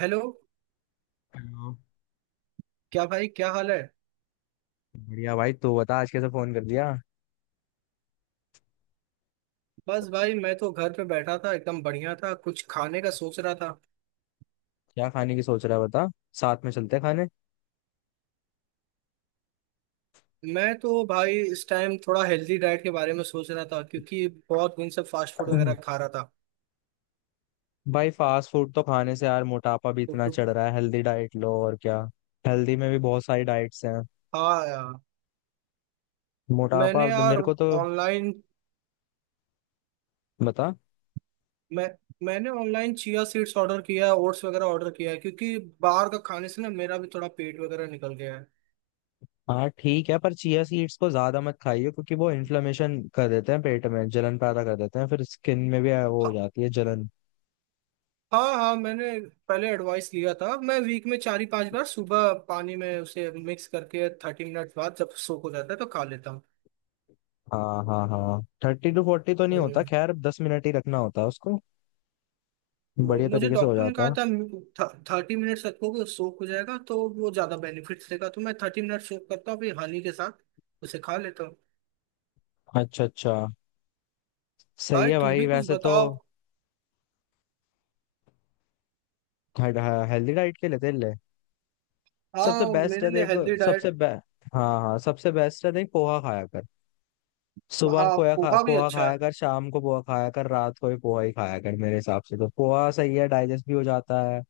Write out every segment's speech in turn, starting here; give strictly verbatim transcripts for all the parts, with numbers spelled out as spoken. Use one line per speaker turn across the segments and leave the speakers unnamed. Hello.
अच्छा।
क्या भाई, क्या हाल है।
बढ़िया भाई, तू बता आज कैसे फोन कर दिया?
बस भाई, मैं तो घर पे बैठा था। एकदम बढ़िया था। कुछ खाने का सोच रहा था।
क्या खाने की सोच रहा है बता। साथ में चलते हैं खाने।
मैं तो भाई इस टाइम थोड़ा हेल्दी डाइट के बारे में सोच रहा था, क्योंकि बहुत दिन से फास्ट फूड वगैरह खा रहा था।
भाई फास्ट फूड तो खाने से यार मोटापा भी
तो
इतना
कुछ।
चढ़ रहा है, हेल्दी डाइट लो और क्या। हेल्दी में भी बहुत सारी डाइट्स हैं।
हाँ यार।
मोटापा
मैंने यार
मेरे को तो।
ऑनलाइन।
बता।
मैं मैंने ऑनलाइन चिया सीड्स ऑर्डर किया है, ओट्स वगैरह ऑर्डर किया है, क्योंकि बाहर का खाने से ना मेरा भी थोड़ा पेट वगैरह निकल गया है।
हाँ ठीक है, पर चिया सीड्स को ज्यादा मत खाइए क्योंकि वो इन्फ्लेमेशन कर देते हैं, पेट में जलन पैदा कर देते हैं, फिर स्किन में भी वो हो
हाँ,
जाती है जलन।
हाँ हाँ। मैंने पहले एडवाइस लिया था। मैं वीक में चार ही पांच बार सुबह पानी में उसे मिक्स करके थर्टी मिनट बाद जब सोख हो जाता है तो खा लेता हूँ।
हाँ हाँ हाँ, थर्टी टू फोर्टी तो नहीं होता,
हम्म,
खैर दस मिनट ही रखना होता है उसको।
तो
बढ़िया
मुझे
तरीके से हो
डॉक्टर ने
जाता
कहा
है।
था थर्टी मिनट्स रखोगे सोख हो जाएगा तो वो ज्यादा बेनिफिट्स देगा, तो मैं थर्टी मिनट सोख करता हूँ फिर हनी के साथ उसे खा लेता हूँ।
अच्छा अच्छा। सही
भाई
है
तुम
भाई
भी कुछ
वैसे तो।
बताओ।
हेल्दी डाइट के लिए तेरे लिए
हाँ
सबसे बेस्ट
मेरे
है
लिए
देख।
हेल्दी
सबसे
डाइट।
बे हाँ हाँ, सबसे बेस्ट है देख, पोहा खाया कर। सुबह
हाँ
पोहा खा,
पोहा भी
पोहा
अच्छा है।
खाया कर, शाम को पोहा खाया कर, रात को भी पोहा ही खाया कर, मेरे हिसाब से तो पोहा सही है, डाइजेस्ट भी हो जाता है।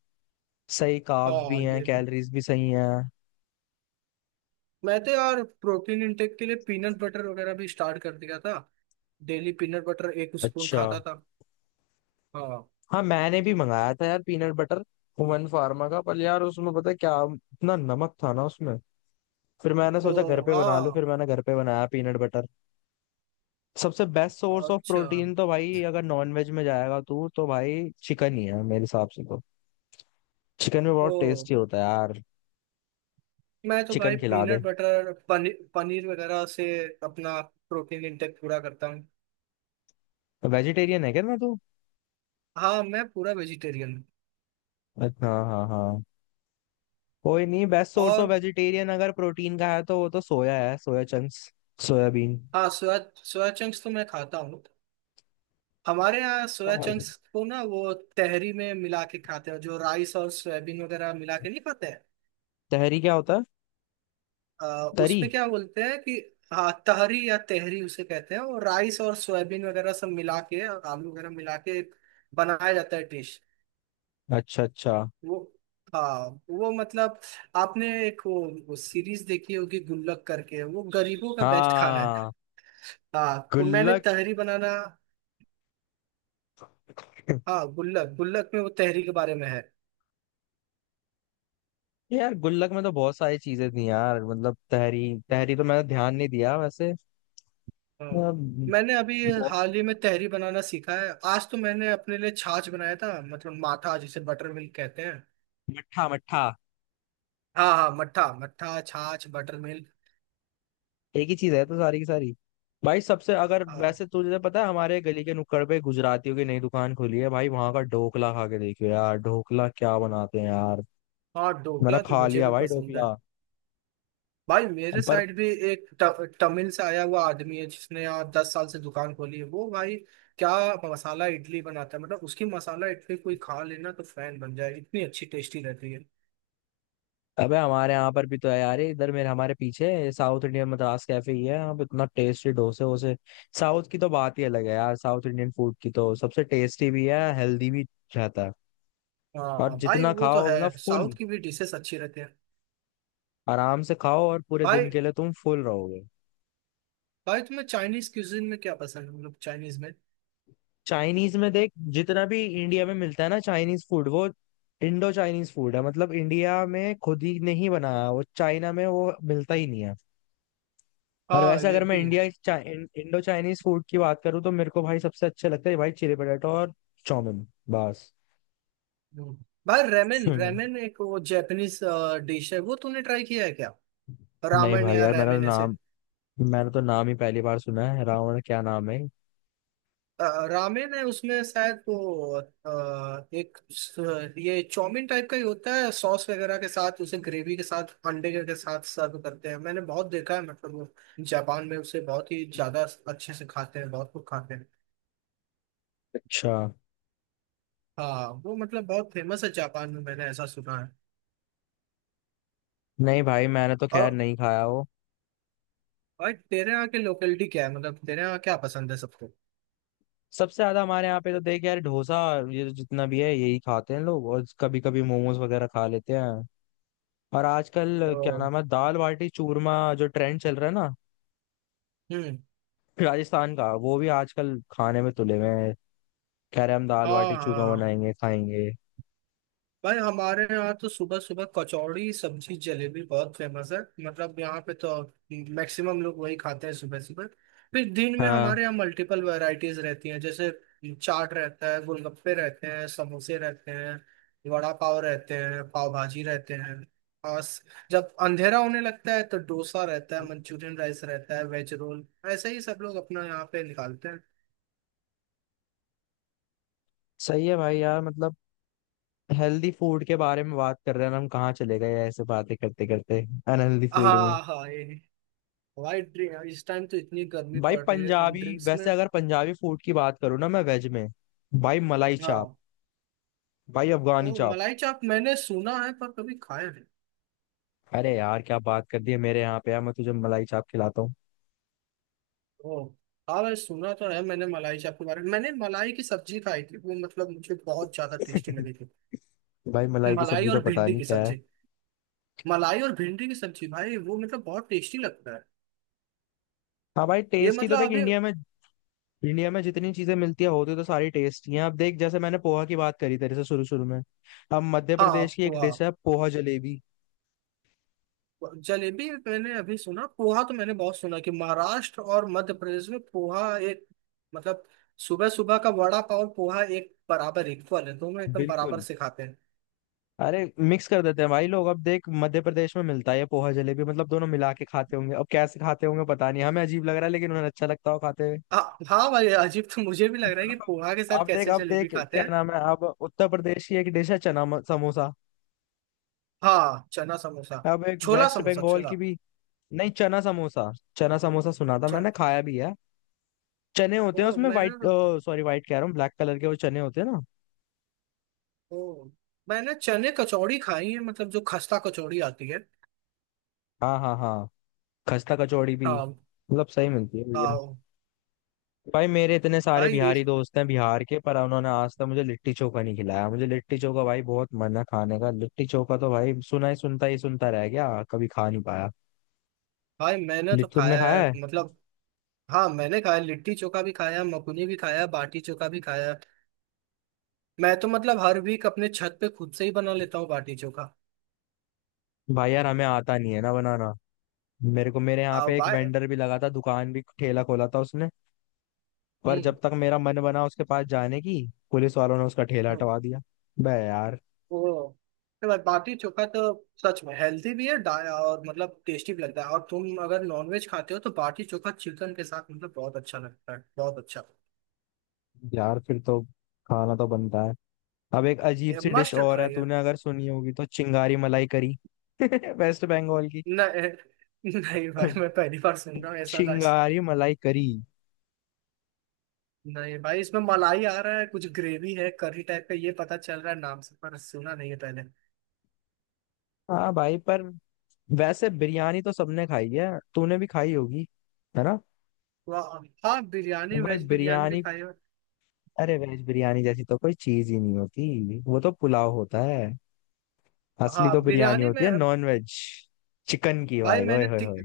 सही कार्ब्स
हाँ
भी हैं,
ये भी।
कैलोरीज भी सही हैं।
मैं तो यार प्रोटीन इंटेक के लिए पीनट बटर वगैरह भी स्टार्ट कर दिया था। डेली पीनट बटर एक स्पून
अच्छा।
खाता था। हाँ।
हाँ, मैंने भी मंगाया था यार पीनट बटर, हुमन फार्मा का, पर यार उसमें पता है क्या, इतना नमक था ना उसमें। फिर मैंने
ओ।
सोचा घर पे बना लूं,
हाँ
फिर मैंने घर पे बनाया पीनट बटर। सबसे बेस्ट सोर्स ऑफ
अच्छा।
प्रोटीन तो भाई, अगर नॉन वेज में जाएगा तू तो भाई चिकन ही है मेरे हिसाब से तो। चिकन में
ओ।
बहुत टेस्टी होता है यार।
मैं तो भाई
चिकन खिला दे।
पीनट बटर, पनीर पनीर वगैरह से अपना प्रोटीन इंटेक पूरा करता हूँ।
वेजिटेरियन है क्या ना तू?
हाँ, मैं पूरा वेजिटेरियन हूँ।
अच्छा हाँ हाँ हाँ। कोई नहीं, बेस्ट सोर्स ऑफ
और।
वेजिटेरियन अगर प्रोटीन का है तो वो तो सोया है, सोया चंक्स, सोयाबीन।
हाँ सोया सोया चंक्स तो मैं खाता हूँ। हमारे यहाँ सोया चंक्स को ना वो तहरी में मिला के खाते हैं, जो राइस और सोयाबीन वगैरह मिला के नहीं खाते हैं।
तहरी क्या होता है?
आ,
तरी।
उसमें क्या बोलते हैं कि। हाँ तहरी या तहरी उसे कहते हैं, और राइस और सोयाबीन वगैरह सब मिला के और आलू वगैरह मिला के एक बनाया जाता है डिश।
अच्छा अच्छा।
वो। हाँ वो मतलब। आपने एक वो, वो सीरीज देखी होगी गुल्लक करके, वो गरीबों का बेस्ट खाना है।
हाँ।
हाँ तो मैंने
गुल्लक।
तहरी बनाना। हाँ गुल्लक, गुल्लक में वो तहरी के बारे में है।
यार गुल्लक में तो बहुत सारी चीजें थी यार, मतलब तहरी। तहरी तो मैंने ध्यान नहीं दिया वैसे।
हाँ
अम,
मैंने अभी
बहुत।
हाल ही में तहरी बनाना सीखा है। आज तो मैंने अपने लिए छाछ बनाया था, मतलब माठा, जिसे बटर मिल्क कहते हैं।
मट्ठा मट्ठा।
हाँ हाँ, मट्ठा मट्ठा छाछ बटर मिल्क।
एक ही चीज है तो सारी की सारी। भाई सबसे अगर
हाँ,
वैसे तुझे पता है, हमारे गली के नुक्कड़ पे गुजरातियों की नई दुकान खुली है, भाई वहां का ढोकला खा के देखियो यार, ढोकला क्या बनाते हैं यार।
हाँ,
मैंने
ढोकला तो
खा
मुझे
लिया
भी
भाई
पसंद है।
ढोकला।
भाई मेरे
पर
साइड भी एक ट- तमिल से आया हुआ आदमी है जिसने यहाँ दस साल से दुकान खोली है, वो भाई क्या मसाला इडली बनाता है, मतलब उसकी मसाला इडली कोई खा लेना तो फैन बन जाए, इतनी अच्छी टेस्टी रहती है।
अबे हमारे यहाँ पर भी तो है यार, ये इधर मेरे हमारे पीछे साउथ इंडियन मद्रास कैफे ही है, यहाँ पे इतना टेस्टी डोसे वोसे। साउथ की तो बात ही अलग है यार, साउथ इंडियन फूड की तो सबसे टेस्टी भी है, हेल्दी भी रहता है। और
हाँ भाई
जितना
वो तो
खाओ, मतलब
है,
फुल,
साउथ की भी डिशेस अच्छी रहती है।
आराम से खाओ और पूरे
भाई
दिन के लिए तुम फुल रहोगे।
भाई तुम्हें चाइनीज क्यूजिन में क्या पसंद है, मतलब चाइनीज में।
चाइनीज में देख, जितना भी इंडिया में मिलता है ना चाइनीज फूड, वो इंडो चाइनीज फूड है, मतलब इंडिया में खुद ही ने ही बनाया, वो चाइना में वो मिलता ही नहीं है। और
हाँ
वैसे
ये
अगर मैं
भी है।
इंडिया चा, इं, इंडो चाइनीज फूड की बात करूँ तो मेरे को भाई सबसे अच्छे लगते हैं भाई चिली पटेटो और चाउमिन बस।
हम्म। भाई रेमेन,
हम्म,
रेमेन एक वो जैपनीज डिश है, वो तूने ट्राई किया है क्या,
नहीं
रामेन
भाई
या
यार, मैंने
रैमेन ऐसे।
नाम मैंने तो नाम ही पहली बार सुना है, रावण क्या नाम है।
अ, रामेन है उसमें शायद वो, अ, एक स- ये चाउमीन टाइप का ही होता है, सॉस वगैरह के साथ उसे ग्रेवी के साथ अंडे के के साथ सर्व करते हैं। मैंने बहुत देखा है, मतलब वो जापान में उसे बहुत ही ज्यादा अच्छे से खाते हैं, बहुत लोग खाते हैं।
अच्छा।
हाँ वो मतलब बहुत फेमस है जापान में, मैंने ऐसा सुना है।
नहीं भाई मैंने तो
और
खैर नहीं खाया वो।
भाई तेरे यहाँ की लोकेलिटी क्या है, मतलब तेरे यहाँ क्या पसंद है सबको।
सबसे ज्यादा हमारे यहाँ पे तो देख यार डोसा, ये तो जितना भी है यही खाते हैं लोग, और कभी कभी मोमोज वगैरह खा लेते हैं। और आजकल क्या
ओ,
नाम है, दाल बाटी चूरमा, जो ट्रेंड चल रहा है ना,
हम्म,
राजस्थान का, वो भी आजकल खाने में तुले हुए हैं, कह रहे हैं हम दाल
हाँ
बाटी चूरमा
हाँ।
बनाएंगे खाएंगे।
भाई हमारे यहाँ तो सुबह सुबह कचौड़ी सब्जी जलेबी बहुत फेमस है, मतलब यहाँ पे तो मैक्सिमम लोग वही खाते हैं सुबह सुबह। फिर दिन में
हाँ।
हमारे यहाँ मल्टीपल वैरायटीज रहती हैं, जैसे चाट रहता है, गोलगप्पे रहते हैं, समोसे रहते हैं, वड़ा पाव रहते हैं, पाव भाजी रहते हैं। और स- जब अंधेरा होने लगता है तो डोसा रहता है, मंचूरियन राइस रहता है, वेज रोल। ऐसे ही सब लोग अपना यहाँ पे निकालते हैं।
सही है भाई यार, मतलब हेल्दी फूड के बारे में बात कर रहे हैं और हम कहाँ चले गए ऐसे बातें करते करते अनहेल्दी फूड में।
हाँ हाँ ये। भाई ड्रिंक, इस टाइम तो इतनी गर्मी
भाई
पड़ रही है, तुम
पंजाबी,
ड्रिंक्स में।
वैसे अगर पंजाबी फूड की बात करूँ ना मैं वेज में, भाई मलाई चाप,
हाँ।
भाई अफगानी
ओ
चाप।
मलाई चाप मैंने सुना है, पर कभी खाया नहीं।
अरे यार क्या बात कर दी है, मेरे यहाँ पे यार मैं तुझे मलाई चाप खिलाता हूँ।
ओ, हाँ मैं सुना तो है, मैंने मलाई चाप के बारे में। मैंने मलाई की सब्जी खाई थी, वो मतलब मुझे बहुत ज्यादा टेस्टी लगी थी।
भाई मलाई की
मलाई
सब्जी तो
और
पता
भिंडी
नहीं
की
क्या है।
सब्जी। मलाई और भिंडी की सब्जी भाई वो मतलब बहुत टेस्टी लगता है।
हाँ भाई,
ये
टेस्ट ही तो
मतलब
देख
अभी।
इंडिया में, इंडिया में जितनी चीजें मिलती है, होती तो सारी टेस्टी हैं। अब देख जैसे मैंने पोहा की बात करी तेरे से शुरू शुरू में, अब मध्य
हाँ
प्रदेश की एक
पोहा
डिश है पोहा जलेबी।
जलेबी मैंने अभी सुना, पोहा तो मैंने बहुत सुना कि महाराष्ट्र और मध्य प्रदेश में पोहा एक मतलब सुबह सुबह का वड़ा पाव और पोहा एक बराबर इक्वल है, दोनों एकदम बराबर
बिल्कुल।
से खाते हैं।
अरे मिक्स कर देते हैं भाई लोग, अब देख मध्य प्रदेश में मिलता है ये पोहा जलेबी, मतलब दोनों मिला के खाते होंगे, अब कैसे खाते होंगे पता नहीं, हमें अजीब लग रहा है लेकिन उन्हें अच्छा लगता हो खाते।
हाँ, हाँ भाई अजीब तो मुझे भी लग रहा है कि पोहा के
अब
साथ
देख,
कैसे
अब
जलेबी
देख
खाते
क्या
हैं।
नाम है, अब उत्तर प्रदेश की एक डिश है चना म- समोसा।
हाँ चना समोसा,
अब एक
छोला
वेस्ट
समोसा
बंगाल
छोला।
की भी। नहीं, चना समोसा। चना समोसा सुना था,
च-
मैंने खाया भी है। चने होते
ओ
हैं उसमें वाइट,
मैंने
सॉरी वाइट कह रहा हूँ, ब्लैक कलर के वो चने होते हैं ना।
ओ मैंने चने कचौड़ी खाई है, मतलब जो खस्ता कचौड़ी आती है।
हाँ हाँ हाँ। खस्ता कचौड़ी भी
हाँ
मतलब सही मिलती है भैया।
हाँ।
भाई मेरे इतने सारे
भाई
बिहारी दोस्त हैं बिहार के, पर उन्होंने आज तक मुझे लिट्टी चोखा नहीं खिलाया, मुझे लिट्टी चोखा भाई बहुत मन है खाने का, लिट्टी चोखा तो भाई सुना ही सुनता ही सुनता रह गया, कभी खा नहीं पाया।
भाई मैंने तो
लिट्टी तुमने
खाया है,
खाया?
मतलब हाँ मैंने खाया, लिट्टी चोखा भी खाया, मकुनी भी खाया, बाटी चोखा भी खाया। मैं तो मतलब हर वीक अपने छत पे खुद से ही बना लेता हूँ बाटी चोखा।
भाई यार हमें आता नहीं है ना बनाना। मेरे को मेरे यहाँ
आ,
पे एक
भाई,
वेंडर भी लगा था, दुकान भी ठेला खोला था उसने, पर
हम्म,
जब तक मेरा मन बना उसके पास जाने की, पुलिस वालों ने उसका ठेला
हम्म।
हटवा दिया। बे यार।
वो मतलब बाटी चोखा तो सच में हेल्दी भी है, डा- और मतलब टेस्टी भी लगता है, और तुम अगर नॉनवेज खाते हो तो बाटी चोखा चिकन के साथ मतलब बहुत अच्छा लगता है, बहुत अच्छा।
यार फिर तो खाना तो बनता है। अब एक अजीब सी डिश
मस्ट
और है,
ट्राई है।
तूने अगर सुनी होगी तो, चिंगारी मलाई करी। वेस्ट बंगाल की।
नहीं नहीं भाई, मैं पहली बार सुन रहा हूँ ऐसा राइस।
चिंगारी मलाई करी।
नहीं भाई, इसमें मलाई आ रहा है, कुछ ग्रेवी है, करी टाइप का ये पता चल रहा है नाम से, पर सुना नहीं है पहले।
हाँ भाई पर, वैसे बिरयानी तो सबने खाई है, तूने भी खाई होगी, है ना?
वाह। हाँ बिरयानी,
भाई
वेज बिरयानी भी
बिरयानी,
खाई है।
अरे वेज बिरयानी जैसी तो कोई चीज ही नहीं होती, वो तो पुलाव होता है। असली
हाँ
तो बिरयानी
बिरयानी में।
होती है नॉन वेज, चिकन की,
भाई
भाई ओए
मैंने
होए
ती,
होए।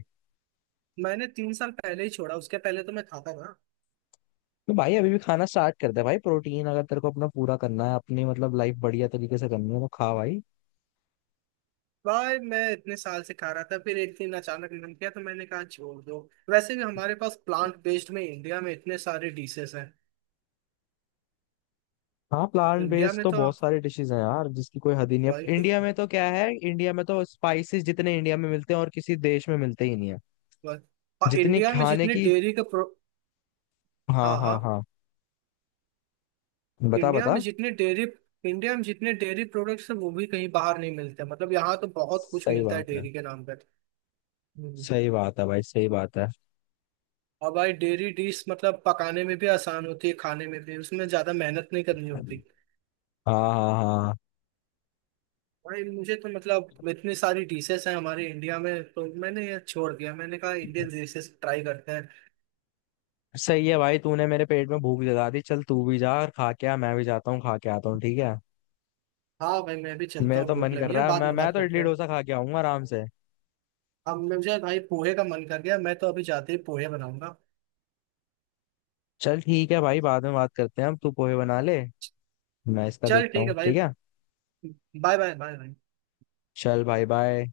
मैंने तीन साल पहले ही छोड़ा, उसके पहले तो मैं खाता था।
तो भाई अभी भी खाना स्टार्ट कर दे भाई, प्रोटीन अगर तेरे को अपना पूरा करना है, अपनी मतलब लाइफ बढ़िया तरीके से करनी है तो खा भाई।
भाई मैं इतने साल से खा रहा था, फिर एक दिन अचानक मन किया तो मैंने कहा छोड़ दो। वैसे भी हमारे पास प्लांट बेस्ड में इंडिया में इतने सारे डिशेस हैं।
हाँ प्लांट
इंडिया
बेस्ड
में
तो
तो।
बहुत सारे डिशेज हैं यार, जिसकी कोई हद ही नहीं
भाई।
है, इंडिया में तो क्या है, इंडिया में तो स्पाइसेस जितने इंडिया में मिलते हैं और किसी देश में मिलते ही नहीं है।
भाई-। और
जितनी
इंडिया में
खाने
जितने
की,
डेयरी के प्रो।
हाँ
हाँ हाँ।
हाँ हाँ। बता
इंडिया में
बता।
जितने डेयरी। इंडिया में जितने डेयरी प्रोडक्ट्स हैं वो भी कहीं बाहर नहीं मिलते, मतलब यहाँ तो बहुत कुछ
सही
मिलता है
बात है,
डेयरी के नाम पर। हम्म।
सही बात है भाई, सही बात
और भाई डेयरी डिश मतलब पकाने में भी आसान होती है, खाने में भी उसमें ज्यादा मेहनत नहीं करनी
है।
होती।
हाँ हाँ हाँ।
भाई मुझे तो मतलब इतनी सारी डिशेस हैं हमारे इंडिया में, तो मैंने ये छोड़ दिया, मैंने कहा इंडियन डिशेस ट्राई करते हैं।
सही है भाई, तूने मेरे पेट में भूख जगा दी, चल तू भी जा और खा के आ, मैं भी जाता हूँ खा के आता हूँ ठीक है।
हाँ भाई मैं भी चलता
मेरा
हूँ,
तो
भूख
मन कर
लगी है,
रहा है,
बाद
मैं
में
मैं
बात
तो
करते
इडली
हैं।
डोसा खा के आऊंगा आराम से।
अब मुझे भाई पोहे का मन कर गया, मैं तो अभी जाते ही पोहे बनाऊंगा।
चल ठीक है भाई, बाद में बात करते हैं हम, तू पोहे बना ले, मैं इसका
चल
देखता
ठीक है
हूँ
भाई,
ठीक है।
बाय बाय बाय भाई
चल भाई बाय।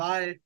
बाय।